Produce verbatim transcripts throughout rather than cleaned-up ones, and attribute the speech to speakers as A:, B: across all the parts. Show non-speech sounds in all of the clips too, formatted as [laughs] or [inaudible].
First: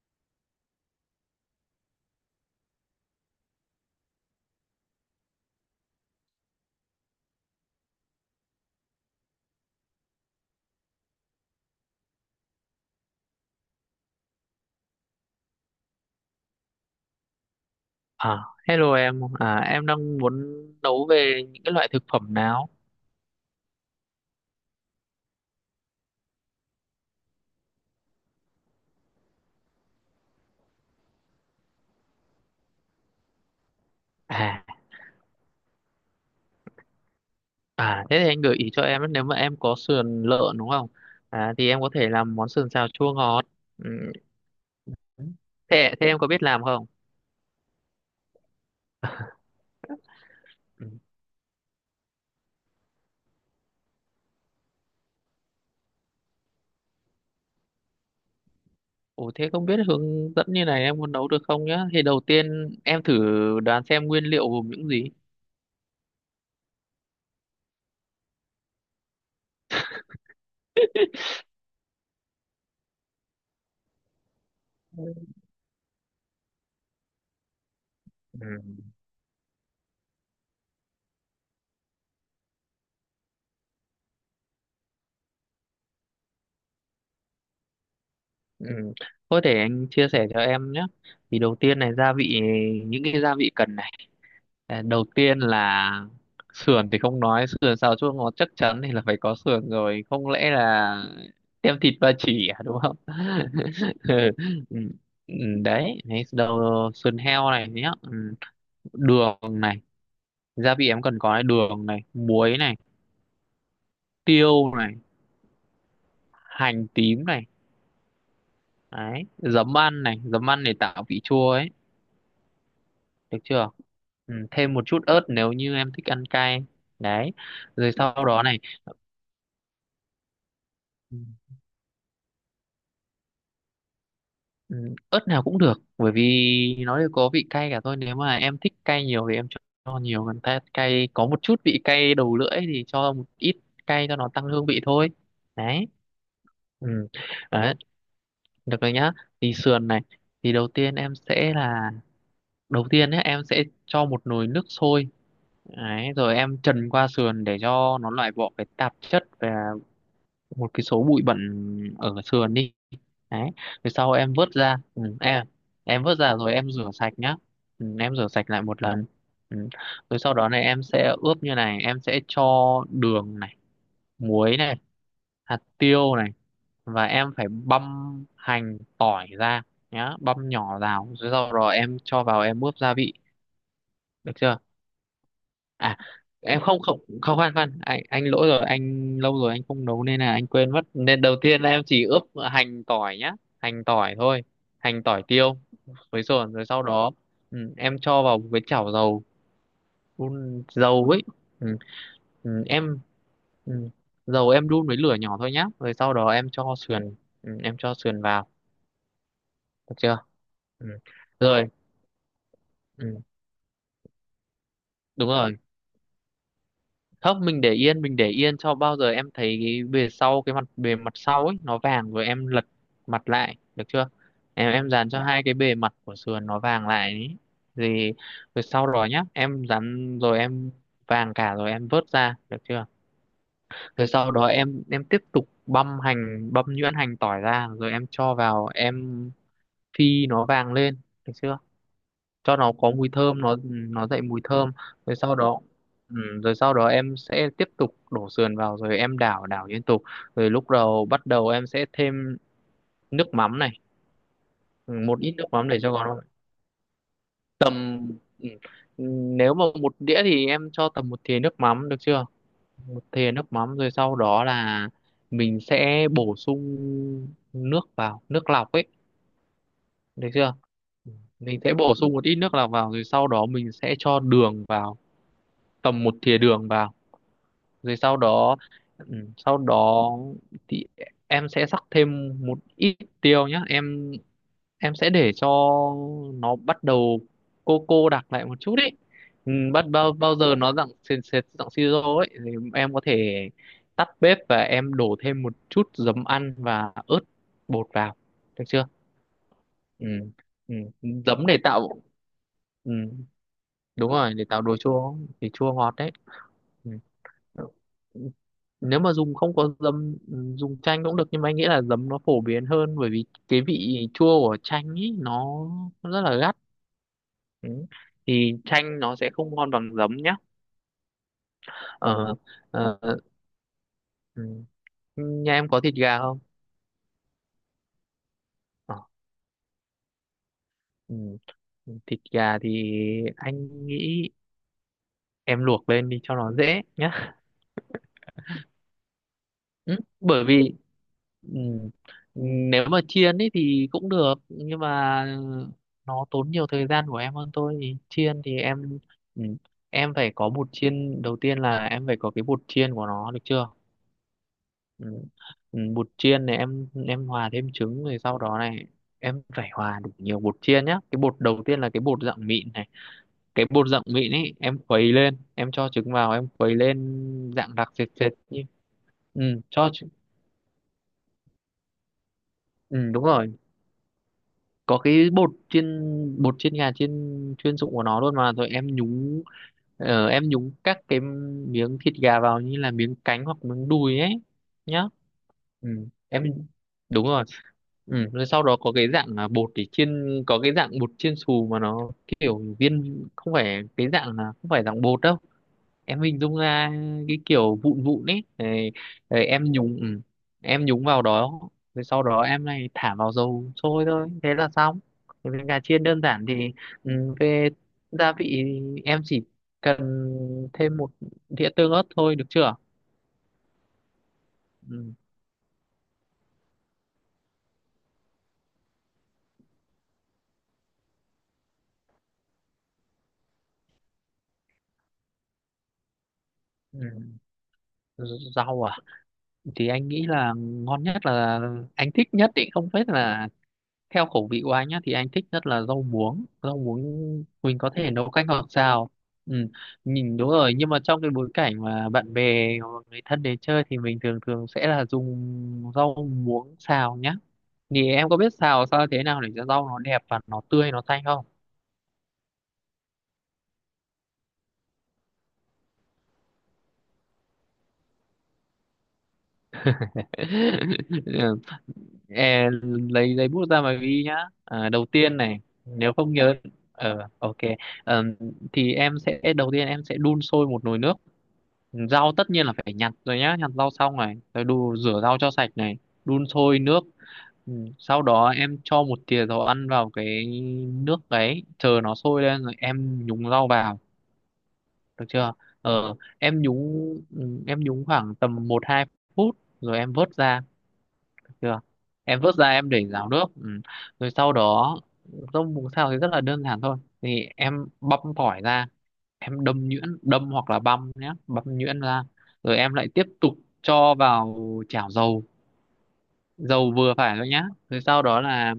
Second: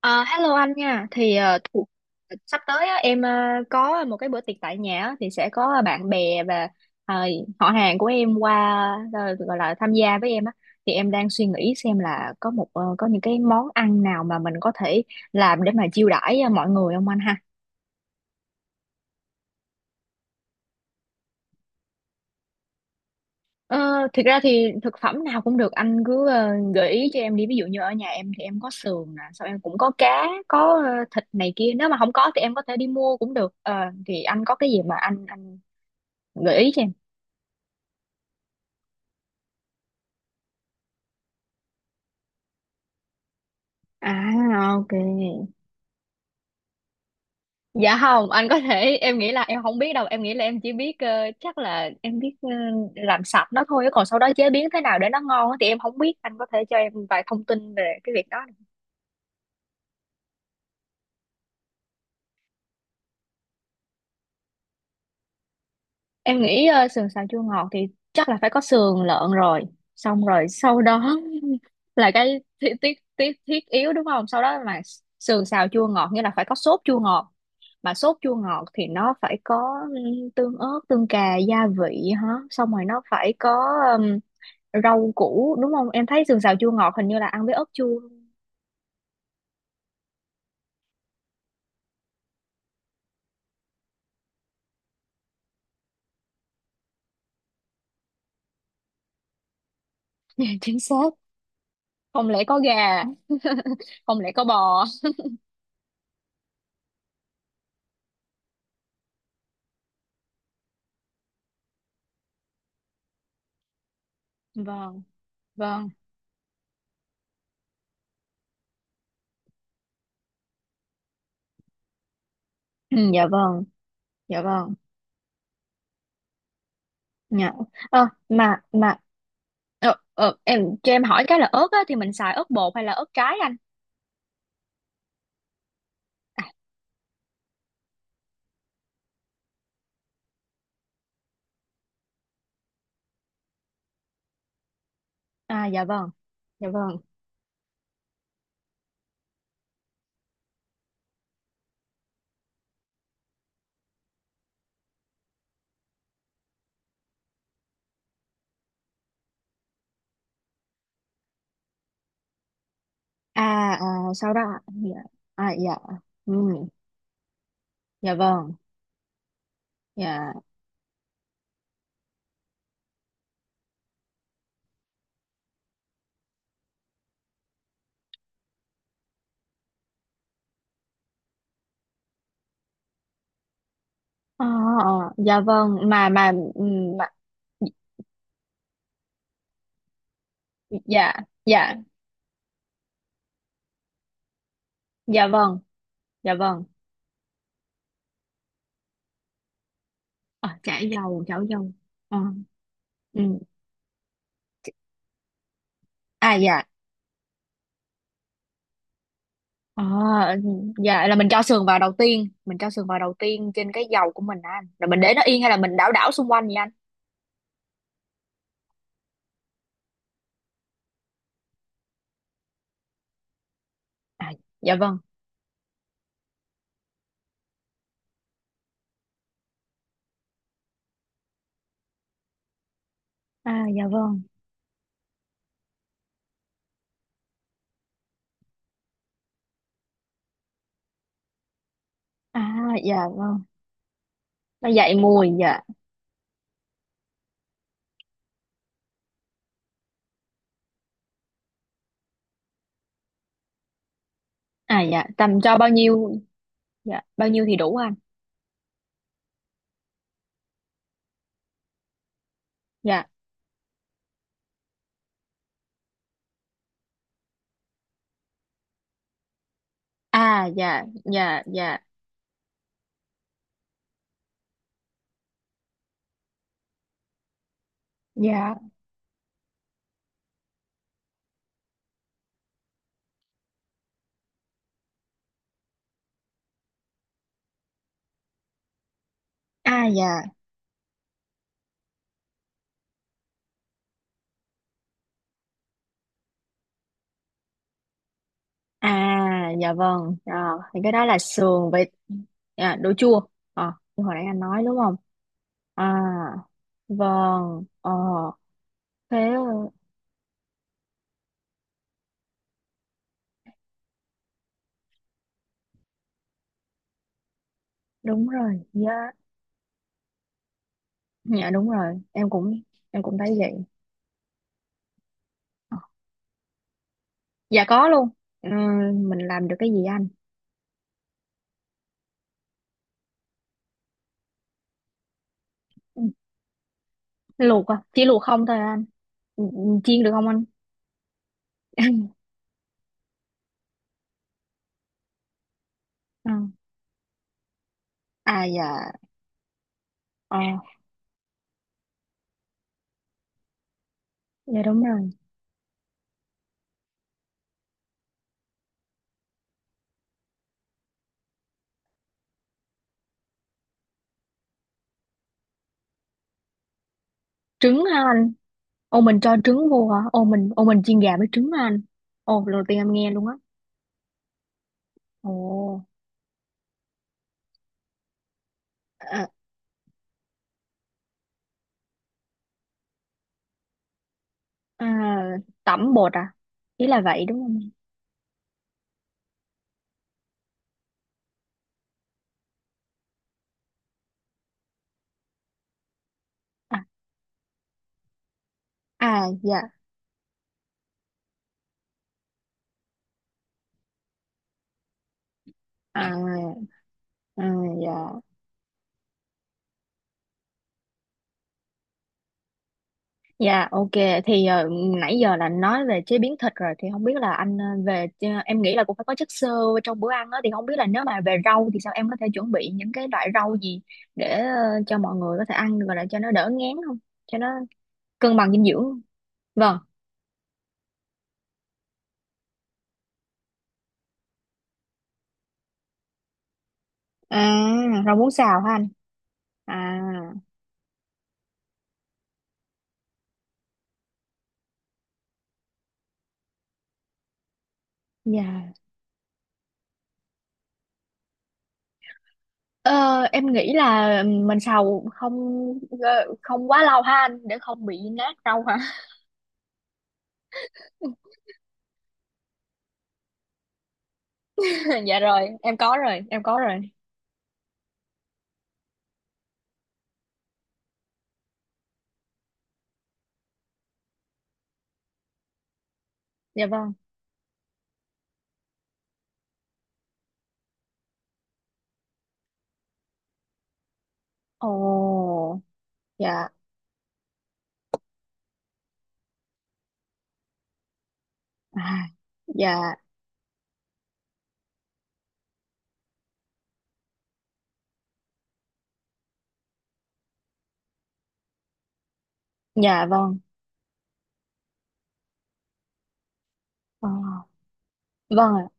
A: Ờ, Hello anh nha. Thì ờ, thủ- sắp tới á, em ờ, có một cái bữa tiệc tại nhà á, thì sẽ có bạn bè và ờ, họ hàng của em qua ờ, gọi là tham gia với em á. Thì em đang suy nghĩ xem là có một ờ, có những cái món ăn nào mà mình có thể làm để mà chiêu đãi ờ, mọi người không anh ha?
B: À, hello em, à, em đang muốn nấu về những cái loại thực phẩm nào?
A: Ờ, Thực ra thì thực phẩm nào cũng được, anh cứ ờ, gợi ý cho em đi, ví dụ như ở nhà em thì em có sườn nè, xong em cũng có cá, có ờ, thịt này kia, nếu mà không có thì em có thể đi mua cũng được. Ờ, thì anh có
B: À,
A: cái gì mà anh anh gợi ý cho em.
B: à thế thì anh gợi ý cho em ấy, nếu mà em có sườn lợn đúng không? À, thì em có thể làm món sườn xào chua ngọt. Ừ,
A: À, ok.
B: thế, thế em có biết làm không?
A: Dạ không, anh có thể, em nghĩ
B: [laughs]
A: là em không biết đâu, em nghĩ là em chỉ
B: Ừ.
A: biết ờ, chắc là em biết ờ, làm sạch nó thôi, còn sau đó chế biến thế nào để nó ngon á thì em không biết, anh có thể cho em vài thông tin về cái việc đó.
B: Ủa thế không biết hướng dẫn như này em muốn nấu được không nhá? Thì đầu tiên em thử đoán xem nguyên liệu gồm những gì.
A: Em nghĩ ờ, sườn xào chua ngọt thì chắc là phải có sườn lợn rồi. Xong rồi sau đó [laughs] là cái thiết thiết thiết thiết yếu đúng không? Sau đó mà sườn xào chua ngọt nghĩa là phải có sốt chua ngọt. Mà sốt chua ngọt thì
B: Ừ.
A: nó phải có ừm, tương ớt, tương cà, gia vị hả? Xong rồi nó phải có ừm, rau củ đúng không? Em thấy sườn xào chua ngọt hình như là ăn với ớt chua.
B: Ừ. Thôi để anh chia sẻ cho em nhé. Thì đầu tiên này, gia vị những cái gia vị cần. Ờ, đầu tiên là sườn, thì không nói sườn xào chua ngọt chắc chắn thì là phải có sườn rồi, không lẽ
A: [laughs] Chính
B: là
A: xác.
B: tem thịt ba
A: Không lẽ
B: chỉ
A: có
B: à,
A: gà?
B: đúng không?
A: [laughs]
B: [laughs]
A: Không
B: Ừ.
A: lẽ có
B: Ừ,
A: bò?
B: ừ, đấy đấy đầu sườn heo này nhé, ừ. Đường này, gia vị em cần có này: đường này, muối này, tiêu này,
A: Vâng, vâng.
B: hành tím này. Đấy, giấm ăn này, giấm ăn để tạo vị chua ấy,
A: Ừ, dạ
B: được
A: vâng,
B: chưa? Ừ.
A: dạ vâng.
B: Thêm một chút ớt nếu như em thích ăn cay. Đấy,
A: Dạ.
B: rồi
A: Ờ,
B: sau đó này.
A: mà mà ờ, ờ, em cho em hỏi cái là ớt á, thì mình xài ớt bột hay là ớt trái anh?
B: Ừ, ớt nào cũng được, bởi vì nó đều có vị cay cả thôi. Nếu mà em thích cay nhiều thì em cho cho nhiều, còn ta cay có một chút vị cay đầu lưỡi thì cho một ít, cay cho nó tăng hương vị thôi.
A: À dạ
B: Đấy,
A: vâng, dạ vâng.
B: ừ. Đấy, được rồi nhá. Thì sườn này, thì đầu tiên em sẽ là đầu tiên nhé, em sẽ cho một nồi nước sôi. Đấy, rồi em trần qua sườn để cho nó loại bỏ cái tạp chất và một cái số bụi bẩn ở sườn đi, đấy.
A: À, à
B: Rồi sau
A: sau
B: em
A: đó
B: vớt
A: ạ.
B: ra
A: Dạ,
B: ừ, em à,
A: à dạ.
B: em vớt
A: Ừ,
B: ra rồi em rửa sạch nhá. Ừ,
A: dạ
B: em rửa sạch
A: vâng.
B: lại một lần. Ừ. Rồi
A: Dạ.
B: sau đó này em sẽ ướp như này, em sẽ cho đường này, muối này, hạt tiêu này, và em phải băm hành tỏi ra nhá, băm nhỏ vào, rồi sau đó em cho vào em ướp gia vị, được
A: Ờ,
B: chưa?
A: ờ, dạ vâng
B: À
A: mà mà
B: em,
A: ừ,
B: không không
A: mà
B: không, khoan khoan, anh anh lỗi rồi, anh lâu rồi anh không nấu nên là anh quên mất,
A: dạ,
B: nên đầu tiên
A: dạ
B: em chỉ ướp hành tỏi nhá, hành tỏi thôi, hành tỏi
A: dạ
B: tiêu
A: vâng,
B: với
A: dạ
B: sườn,
A: vâng.
B: rồi sau đó ừ, em cho vào một cái chảo dầu,
A: Ờ,
B: đun
A: chả
B: dầu ấy.
A: dầu, chảo dầu.
B: ừ,
A: Ờ,
B: ừ, em
A: ừ.
B: ừ, Dầu em đun với lửa nhỏ thôi nhá, rồi sau đó
A: À
B: em
A: dạ.
B: cho sườn, ừ, em cho sườn vào,
A: Ờ,
B: được chưa?
A: ừ.
B: Ừ.
A: Dạ, là mình cho sườn
B: Rồi,
A: vào đầu tiên, mình cho sườn vào đầu
B: ừ,
A: tiên trên cái dầu của mình á anh. Rồi mình để nó
B: đúng
A: yên hay là
B: rồi.
A: mình đảo đảo xung quanh vậy anh?
B: Không, mình để yên, mình để yên cho bao giờ em thấy cái bề sau cái mặt bề mặt sau ấy nó vàng rồi em lật mặt lại, được chưa?
A: À
B: em
A: dạ
B: em
A: vâng.
B: dán cho hai cái bề mặt của sườn nó vàng lại ấy. Thì rồi sau đó nhá, em dán rồi em vàng cả rồi em vớt ra, được chưa?
A: À dạ
B: Rồi
A: vâng.
B: sau đó em em tiếp tục băm hành, băm nhuyễn hành tỏi ra rồi em cho vào em phi nó vàng lên, được chưa?
A: À
B: Cho nó có
A: dạ
B: mùi
A: vâng,
B: thơm, nó nó dậy mùi
A: nó
B: thơm.
A: dậy
B: rồi
A: mùi
B: sau
A: dạ.
B: đó ừ, Rồi sau đó em sẽ tiếp tục đổ sườn vào, rồi em đảo đảo liên tục. Rồi lúc đầu bắt đầu em sẽ thêm nước mắm này.
A: À
B: ừ,
A: dạ,
B: Một ít
A: tầm
B: nước
A: cho bao
B: mắm để cho
A: nhiêu?
B: nó,
A: Dạ bao nhiêu thì đủ anh?
B: tầm ừ, nếu mà một đĩa thì em cho tầm một thìa nước mắm, được chưa? Một
A: Dạ.
B: thìa nước mắm, rồi sau đó là mình sẽ bổ sung nước vào, nước lọc ấy, được
A: À
B: chưa?
A: dạ
B: Ừ.
A: dạ
B: Mình sẽ
A: dạ.
B: bổ sung một ít nước lọc vào rồi sau đó mình sẽ cho đường vào, tầm một thìa đường vào, rồi sau
A: Dạ,
B: đó. ừ, sau đó thì em sẽ rắc thêm một ít tiêu nhá, em em sẽ để cho nó bắt đầu cô cô đặc lại một chút ấy. Ừ, bắt
A: à
B: Bao
A: dạ.
B: bao giờ nó dạng sệt sệt, dạng siro ấy thì em có thể tắt bếp và em đổ thêm một chút giấm ăn và ớt bột vào, được chưa?
A: À dạ
B: Ừ.
A: vâng. À,
B: Ừ.
A: thì cái đó là
B: Giấm để
A: sườn
B: tạo,
A: với... Dạ,
B: ừ.
A: đồ chua. Ờ, như
B: Đúng
A: hồi nãy
B: rồi,
A: anh
B: để tạo
A: nói
B: đồ
A: đúng không.
B: chua, thì chua
A: À
B: ngọt đấy.
A: vâng, ờ
B: Ừ. Nếu mà dùng
A: thế
B: không có dấm, dùng chanh cũng được, nhưng mà anh nghĩ là dấm nó phổ biến hơn, bởi vì cái vị chua của chanh ý nó nó rất là gắt. Ừ.
A: đúng
B: Thì
A: rồi.
B: chanh
A: Dạ,
B: nó sẽ không ngon bằng dấm nhá.
A: dạ đúng rồi, em
B: ờ,
A: cũng
B: ờ,
A: em cũng thấy vậy.
B: ừ. Nhà em
A: Ờ,
B: có thịt gà không?
A: dạ có luôn. Ờ,
B: ờ,
A: mình làm được cái gì anh?
B: ừ. Thịt gà thì anh nghĩ em luộc
A: Ừ.
B: lên đi cho nó dễ nhá.
A: Luộc à, chỉ luộc không thôi à anh? Ừ, ừ,
B: Ừ,
A: chiên được không anh?
B: bởi vì, ừ, nếu mà chiên ấy thì cũng được, nhưng mà nó
A: À,
B: tốn nhiều thời gian của em hơn thôi. Thì chiên
A: à
B: thì
A: dạ.
B: em, ừ, em phải
A: ờ
B: có bột chiên, đầu tiên là em phải có cái bột chiên của nó, được chưa?
A: dạ đúng
B: Ừ.
A: rồi.
B: Ừ, bột chiên này em em hòa thêm trứng, rồi sau đó này em phải hòa đủ nhiều bột chiên nhá, cái bột đầu tiên là cái bột dạng mịn này, cái bột dạng mịn ấy em khuấy lên, em cho trứng vào, em khuấy lên dạng
A: Trứng
B: đặc
A: hả
B: sệt
A: anh?
B: sệt như,
A: Ô, mình cho
B: ừ,
A: trứng
B: cho
A: vô hả?
B: trứng-
A: Ô mình ô mình chiên gà với trứng hả anh? Ô, lần đầu tiên em
B: ừ,
A: nghe
B: đúng
A: luôn á.
B: rồi, có cái
A: Ồ.
B: bột chiên, bột chiên gà chiên chuyên dụng của nó luôn mà, rồi em
A: À,
B: nhúng. Ờ, em nhúng các cái miếng thịt gà vào như là miếng cánh hoặc miếng đùi ấy
A: à,
B: nhá. Ừ.
A: tẩm bột à,
B: Em
A: ý là vậy
B: đúng
A: đúng
B: rồi.
A: không?
B: Ừ. Rồi sau đó có cái dạng là bột để chiên, có cái dạng bột chiên xù mà nó kiểu viên, không phải cái dạng là không phải dạng bột đâu, em hình dung
A: À,
B: ra cái kiểu vụn vụn ấy. Đấy,
A: à
B: đấy,
A: dạ.
B: em nhúng ừ, em nhúng vào đó, rồi sau đó em này thả vào dầu sôi thôi, thế là xong. Thì với gà chiên đơn giản
A: À,
B: thì, ừ,
A: à
B: về
A: dạ.
B: gia vị em chỉ cần thêm một đĩa tương ớt thôi, được chưa?
A: Dạ, ok. Thì ờ,
B: Ừ.
A: nãy giờ là nói về chế biến thịt rồi, thì không biết là anh ờ, về ờ, em nghĩ là cũng phải có chất xơ trong bữa ăn đó, thì không biết là nếu mà về rau thì sao, em có thể chuẩn bị những cái loại rau gì để ờ, cho mọi người có thể ăn được rồi để cho nó đỡ ngán, không
B: Ừ.
A: cho nó cân bằng dinh
B: Rau
A: dưỡng
B: à?
A: không? Vâng.
B: Thì anh nghĩ là ngon nhất là anh thích nhất ý, không biết là theo khẩu vị của anh nhá, thì anh thích nhất là rau muống, rau muống
A: À,
B: mình có thể
A: rau muống
B: nấu canh
A: xào
B: hoặc
A: hả anh?
B: xào. ừ,
A: À
B: Nhìn đúng rồi, nhưng mà trong cái bối cảnh mà bạn bè hoặc người thân đến chơi thì mình thường thường sẽ là dùng rau muống xào nhá. Thì em có biết
A: dạ.
B: xào sao thế nào để cho rau nó đẹp và nó tươi, nó xanh không?
A: Ờ, em nghĩ là mình xào không ờ, không quá lâu ha anh, để không bị nát rau hả.
B: [laughs] Ừ, e- lấy giấy bút ra mà ghi nhá. À,
A: [laughs]
B: đầu
A: Dạ
B: tiên
A: rồi,
B: này,
A: em có
B: nếu
A: rồi,
B: không
A: em
B: nhớ.
A: có rồi.
B: Ờ ok. Ờm, thì em sẽ đầu tiên em sẽ đun sôi một nồi nước. Rau tất nhiên là phải nhặt rồi nhá, nhặt rau xong này, rồi đu rửa rau cho sạch này, đun
A: Dạ
B: sôi
A: vâng.
B: nước. Ừ. Sau đó em cho một thìa dầu ăn vào cái nước đấy, chờ nó sôi lên rồi em nhúng rau vào, được chưa?
A: Ồ,
B: ờ
A: dạ,
B: em nhúng ừ, em nhúng khoảng tầm một hai phút rồi em vớt ra, được chưa?
A: à,
B: Em vớt
A: dạ,
B: ra, em để ráo nước. Ừ. Rồi sau đó rau muống xào thì rất là đơn giản thôi, thì em băm tỏi ra, em đâm nhuyễn đâm hoặc là băm nhé, băm nhuyễn ra, rồi em
A: dạ
B: lại tiếp
A: vâng.
B: tục cho vào chảo dầu, dầu
A: Ờ,
B: vừa phải thôi nhá, rồi sau đó
A: vâng ạ,
B: là.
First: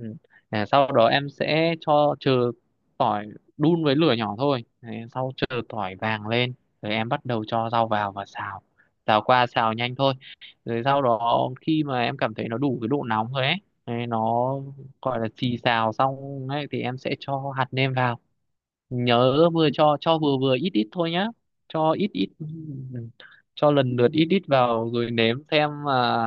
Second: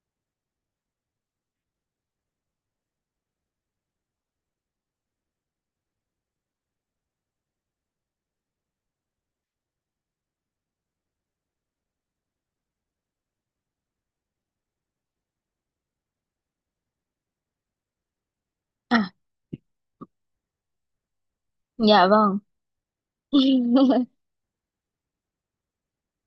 B: ừ, à, Sau đó em sẽ cho chờ tỏi, đun với lửa nhỏ thôi. Đấy, sau chờ tỏi vàng lên rồi em bắt đầu cho rau vào và xào, xào qua, xào nhanh thôi. Rồi sau đó khi mà em cảm thấy nó đủ cái độ nóng rồi ấy, đấy, nó gọi là xì xào xong ấy, thì em sẽ cho hạt nêm vào.
A: à,
B: Nhớ vừa cho cho vừa vừa ít ít thôi nhá, cho
A: dạ
B: ít ít,
A: vâng.
B: cho lần
A: [laughs]
B: lượt ít ít vào rồi nếm xem mà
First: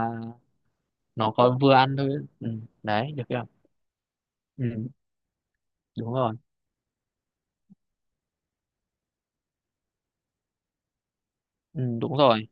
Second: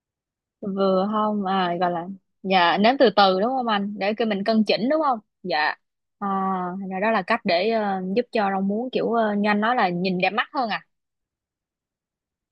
A: Vừa
B: nó
A: không,
B: có vừa
A: à, gọi
B: ăn
A: là,
B: thôi. Ừ.
A: dạ, nếm từ
B: Đấy, được
A: từ
B: chưa?
A: đúng không anh, để cái mình cân chỉnh
B: Ừ.
A: đúng không, dạ.
B: Đúng
A: À,
B: rồi.
A: thành ra đó là cách để ờ, giúp cho rau muống kiểu ờ, như anh nói là nhìn đẹp mắt hơn à.
B: ừ, Đúng rồi.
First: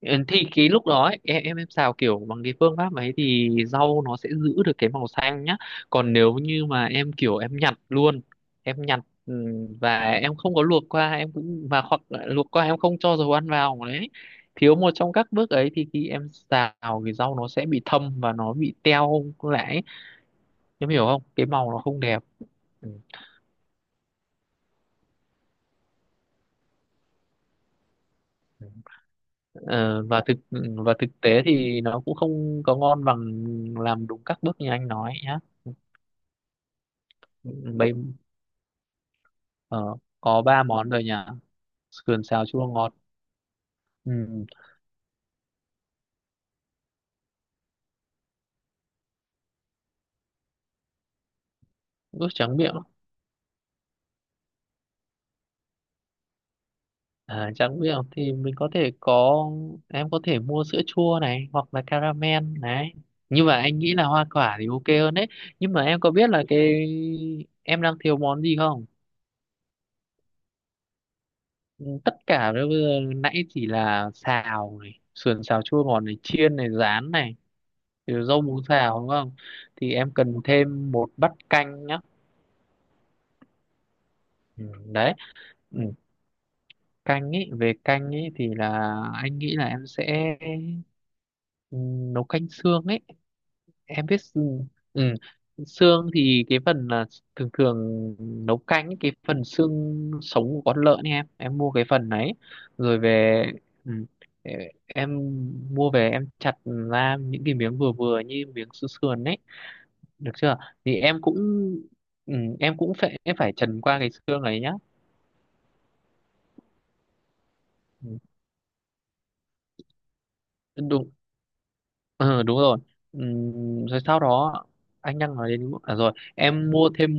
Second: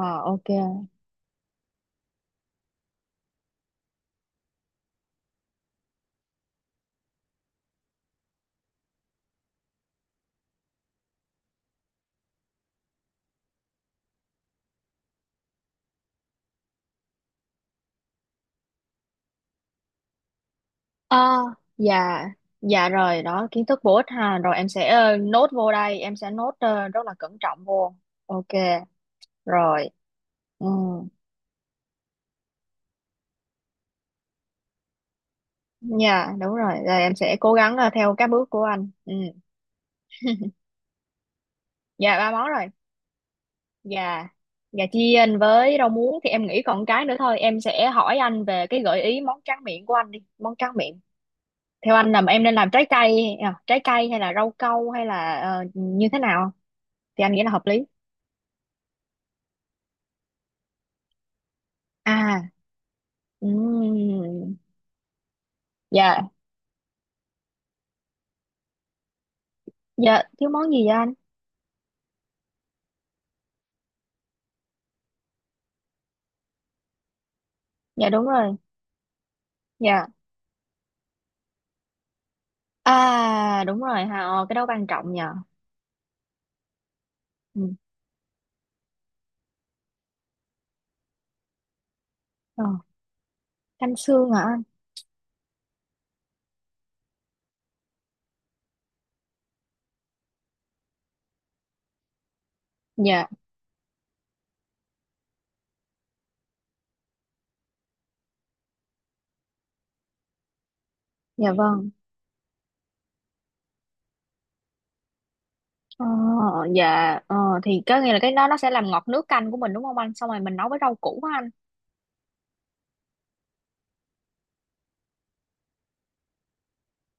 B: Ừ, thì
A: ok,
B: cái lúc đó ấy, em em em xào kiểu bằng cái phương pháp ấy thì rau nó sẽ giữ được cái màu xanh nhá. Còn nếu như mà em kiểu em nhặt luôn em nhặt, ừ, và em không có luộc qua, em cũng và hoặc là luộc qua em không cho dầu ăn vào đấy, thiếu một trong các bước ấy thì khi em xào thì rau nó sẽ bị thâm và nó bị teo lại ấy. Em hiểu không?
A: à,
B: Cái màu nó không đẹp.
A: dạ. Dạ
B: Ừ.
A: rồi, đó, kiến thức bổ ích ha, rồi em sẽ ờ, nốt vô đây, em sẽ nốt ờ, rất là cẩn trọng vô. Ok,
B: Ừ.
A: rồi,
B: Ờ, và thực
A: ừ.
B: ừ, và thực tế thì nó cũng không có ngon bằng làm đúng các bước như anh nói nhá.
A: Dạ đúng rồi, rồi em sẽ cố gắng ờ,
B: bây
A: theo các bước của anh, ừ.
B: ờ, có ba món rồi nhỉ:
A: Dạ,
B: sườn
A: ba
B: xào
A: món rồi.
B: chua ngọt. Ừ.
A: Gà gà chiên với rau muống, thì em nghĩ còn cái nữa thôi, em sẽ hỏi anh về cái gợi ý món tráng miệng của anh đi. Món tráng miệng theo anh là
B: Ướp
A: em nên
B: tráng
A: làm
B: miệng.
A: trái cây? À, trái cây hay là rau câu hay là ờ, như thế nào thì anh nghĩ
B: À,
A: là hợp
B: tráng
A: lý?
B: miệng thì mình có thể có em có thể mua sữa chua này, hoặc là
A: À,
B: caramel này, nhưng mà anh nghĩ là hoa
A: ừm,
B: quả thì ok hơn đấy. Nhưng mà em có
A: dạ.
B: biết là cái em đang thiếu món gì không?
A: Dạ thiếu món gì vậy anh?
B: Ừ, tất cả bây giờ nãy chỉ là xào này, sườn xào chua ngọt này, chiên này, rán này,
A: Dạ
B: rồi
A: đúng
B: rau
A: rồi.
B: muống xào đúng không? Thì
A: Dạ,
B: em cần thêm một bát canh nhá.
A: à đúng rồi ha, ờ, cái đó
B: Ừ,
A: quan trọng
B: đấy.
A: nhờ.
B: Ừ, canh ý
A: Ừ.
B: về canh ý thì là, anh nghĩ là em sẽ, ừ, nấu canh
A: Ờ,
B: xương ấy.
A: canh
B: em biết
A: xương hả anh?
B: xương- ừ. Xương thì cái phần là thường thường nấu canh ý, cái phần xương sống của con lợn ấy, em em mua cái phần đấy, rồi
A: Dạ.
B: về, ừ, ờ, em mua về em chặt ra những cái miếng vừa vừa như miếng xương sườn ấy, được chưa? Thì em cũng,
A: Dạ vâng.
B: ừ, em cũng phải em phải trần qua cái xương ấy nhá.
A: Ờ, dạ, ờ, thì có nghĩa là
B: Ừ.
A: cái đó nó sẽ làm ngọt nước canh của mình đúng không anh, xong rồi mình nấu với rau
B: Đúng
A: củ á anh.
B: Ừ, đúng rồi. Ừm, rồi sau đó anh đang nói đến, à rồi em mua thêm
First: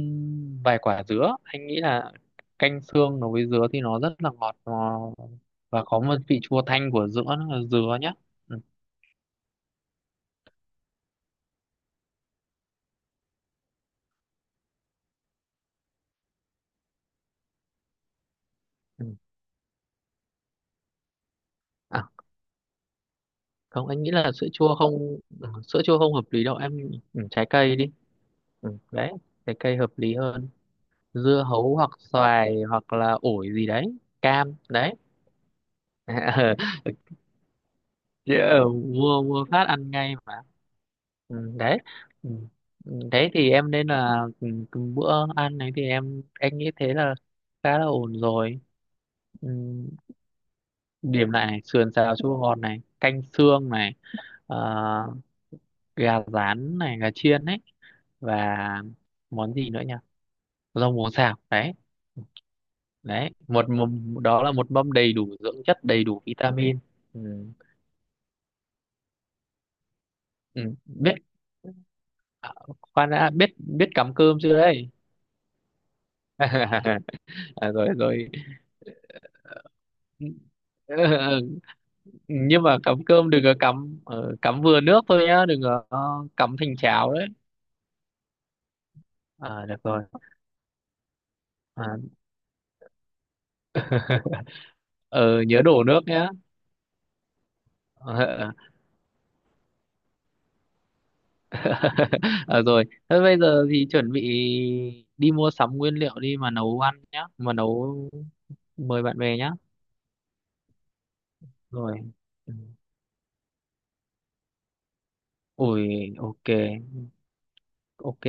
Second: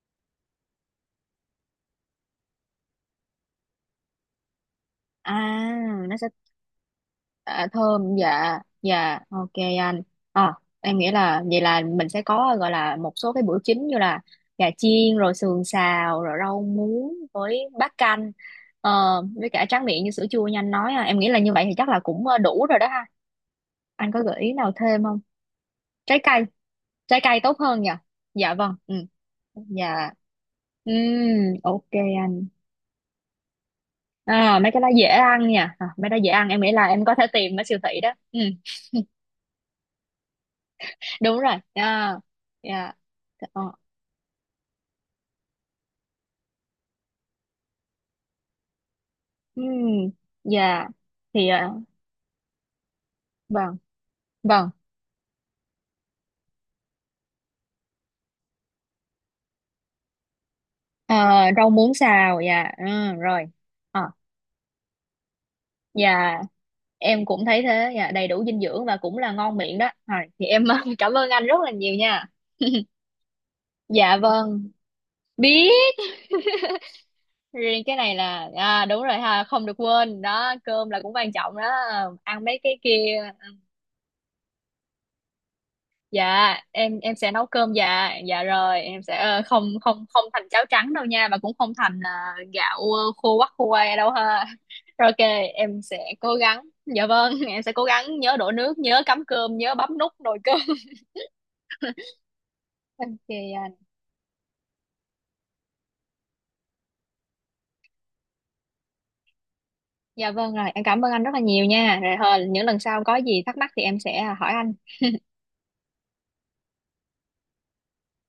B: vài quả dứa. Anh nghĩ là canh xương nó với dứa thì nó rất là ngọt nó, và có
A: À,
B: một
A: nó sẽ...
B: vị chua thanh của dứa,
A: À,
B: dứa nhé.
A: thơm, dạ
B: Ừ.
A: dạ, ok anh. Ờ, em nghĩ là vậy là mình sẽ có gọi là một số cái bữa chính như là gà chiên rồi sườn xào rồi rau muống với bát canh, ờ,
B: Ừ.
A: với cả tráng miệng như sữa chua như anh nói à. Em nghĩ là như vậy thì chắc là
B: À
A: cũng ờ, đủ rồi đó ha.
B: không, anh
A: Anh
B: nghĩ
A: có
B: là
A: gợi
B: sữa
A: ý nào
B: chua
A: thêm
B: không
A: không?
B: ừ, sữa chua không
A: Trái
B: hợp lý
A: cây.
B: đâu em.
A: Trái
B: Ừ,
A: cây
B: trái
A: tốt
B: cây
A: hơn
B: đi.
A: nhỉ. Dạ
B: Ừ,
A: vâng, ừ,
B: đấy, trái cây hợp
A: dạ.
B: lý hơn.
A: Ừm,
B: Dưa hấu
A: ok
B: hoặc
A: anh.
B: xoài hoặc là ổi gì đấy, cam
A: À, mấy cái đó
B: đấy.
A: dễ ăn nha, à, mấy đó dễ
B: [laughs]
A: ăn,
B: Ờ,
A: em nghĩ là em có thể tìm ở siêu thị đó, ừ,
B: chứ, ờ, mua mua phát ăn ngay.
A: đúng
B: Ừ,
A: rồi.
B: đấy,
A: À,
B: ừ.
A: dạ,
B: Đấy thì
A: ờ,
B: em nên là, ừ, từng bữa ăn này thì em anh nghĩ thế là khá là ổn rồi. Ừ.
A: ừ, dạ
B: Điểm lại
A: thì
B: này:
A: à,
B: sườn xào chua ngọt này, canh xương
A: vâng
B: này, ờ,
A: vâng.
B: gà rán này, gà chiên ấy, và món gì nữa nhỉ, rau muống xào
A: À, rau
B: đấy.
A: muống xào, dạ ừ,
B: Đấy
A: rồi.
B: một
A: Ờ,
B: mâm, đó là một mâm đầy đủ dưỡng chất, đầy đủ
A: dạ
B: vitamin. Ừ.
A: em cũng thấy thế. Dạ, đầy đủ dinh dưỡng và cũng là ngon miệng đó, rồi thì em
B: Ừ.
A: [laughs] cảm
B: biết
A: ơn anh rất là nhiều nha.
B: à, Khoan đã, biết biết cắm
A: Dạ
B: cơm chưa
A: vâng,
B: đấy?
A: biết.
B: [laughs] À,
A: Riêng
B: rồi
A: cái này
B: rồi.
A: là à, đúng rồi ha, không được
B: [laughs]
A: quên đó, cơm là cũng quan
B: Ừ,
A: trọng đó. À, ăn mấy
B: nhưng mà
A: cái
B: cắm cơm
A: kia.
B: đừng có cắm ờ, cắm vừa nước thôi nhá, đừng có ờ,
A: Dạ,
B: cắm thành
A: em
B: cháo
A: em
B: đấy.
A: sẽ nấu cơm, dạ dạ rồi em sẽ ờ, không
B: À, được rồi.
A: không không thành cháo trắng đâu nha, mà cũng không
B: à,
A: thành ờ, gạo ờ, khô quắc khô que đâu ha. Rồi, ok,
B: ờ, Nhớ
A: em
B: đổ nước
A: sẽ
B: nhá.
A: cố gắng. Dạ vâng [laughs] em sẽ cố gắng nhớ đổ
B: Ờ,
A: nước, nhớ cắm cơm, nhớ bấm nút nồi cơm.
B: [laughs] ờ, rồi
A: [laughs]
B: thế
A: Ok
B: bây giờ
A: anh.
B: thì chuẩn bị đi mua sắm nguyên liệu đi mà nấu ăn nhá, mà nấu mời bạn bè nhá,
A: Dạ vâng, rồi em cảm ơn anh rất là nhiều nha,
B: rồi.
A: rồi thôi,
B: Ừ.
A: những lần sau có gì thắc mắc thì em sẽ ờ, hỏi anh.
B: Ui, ok ok.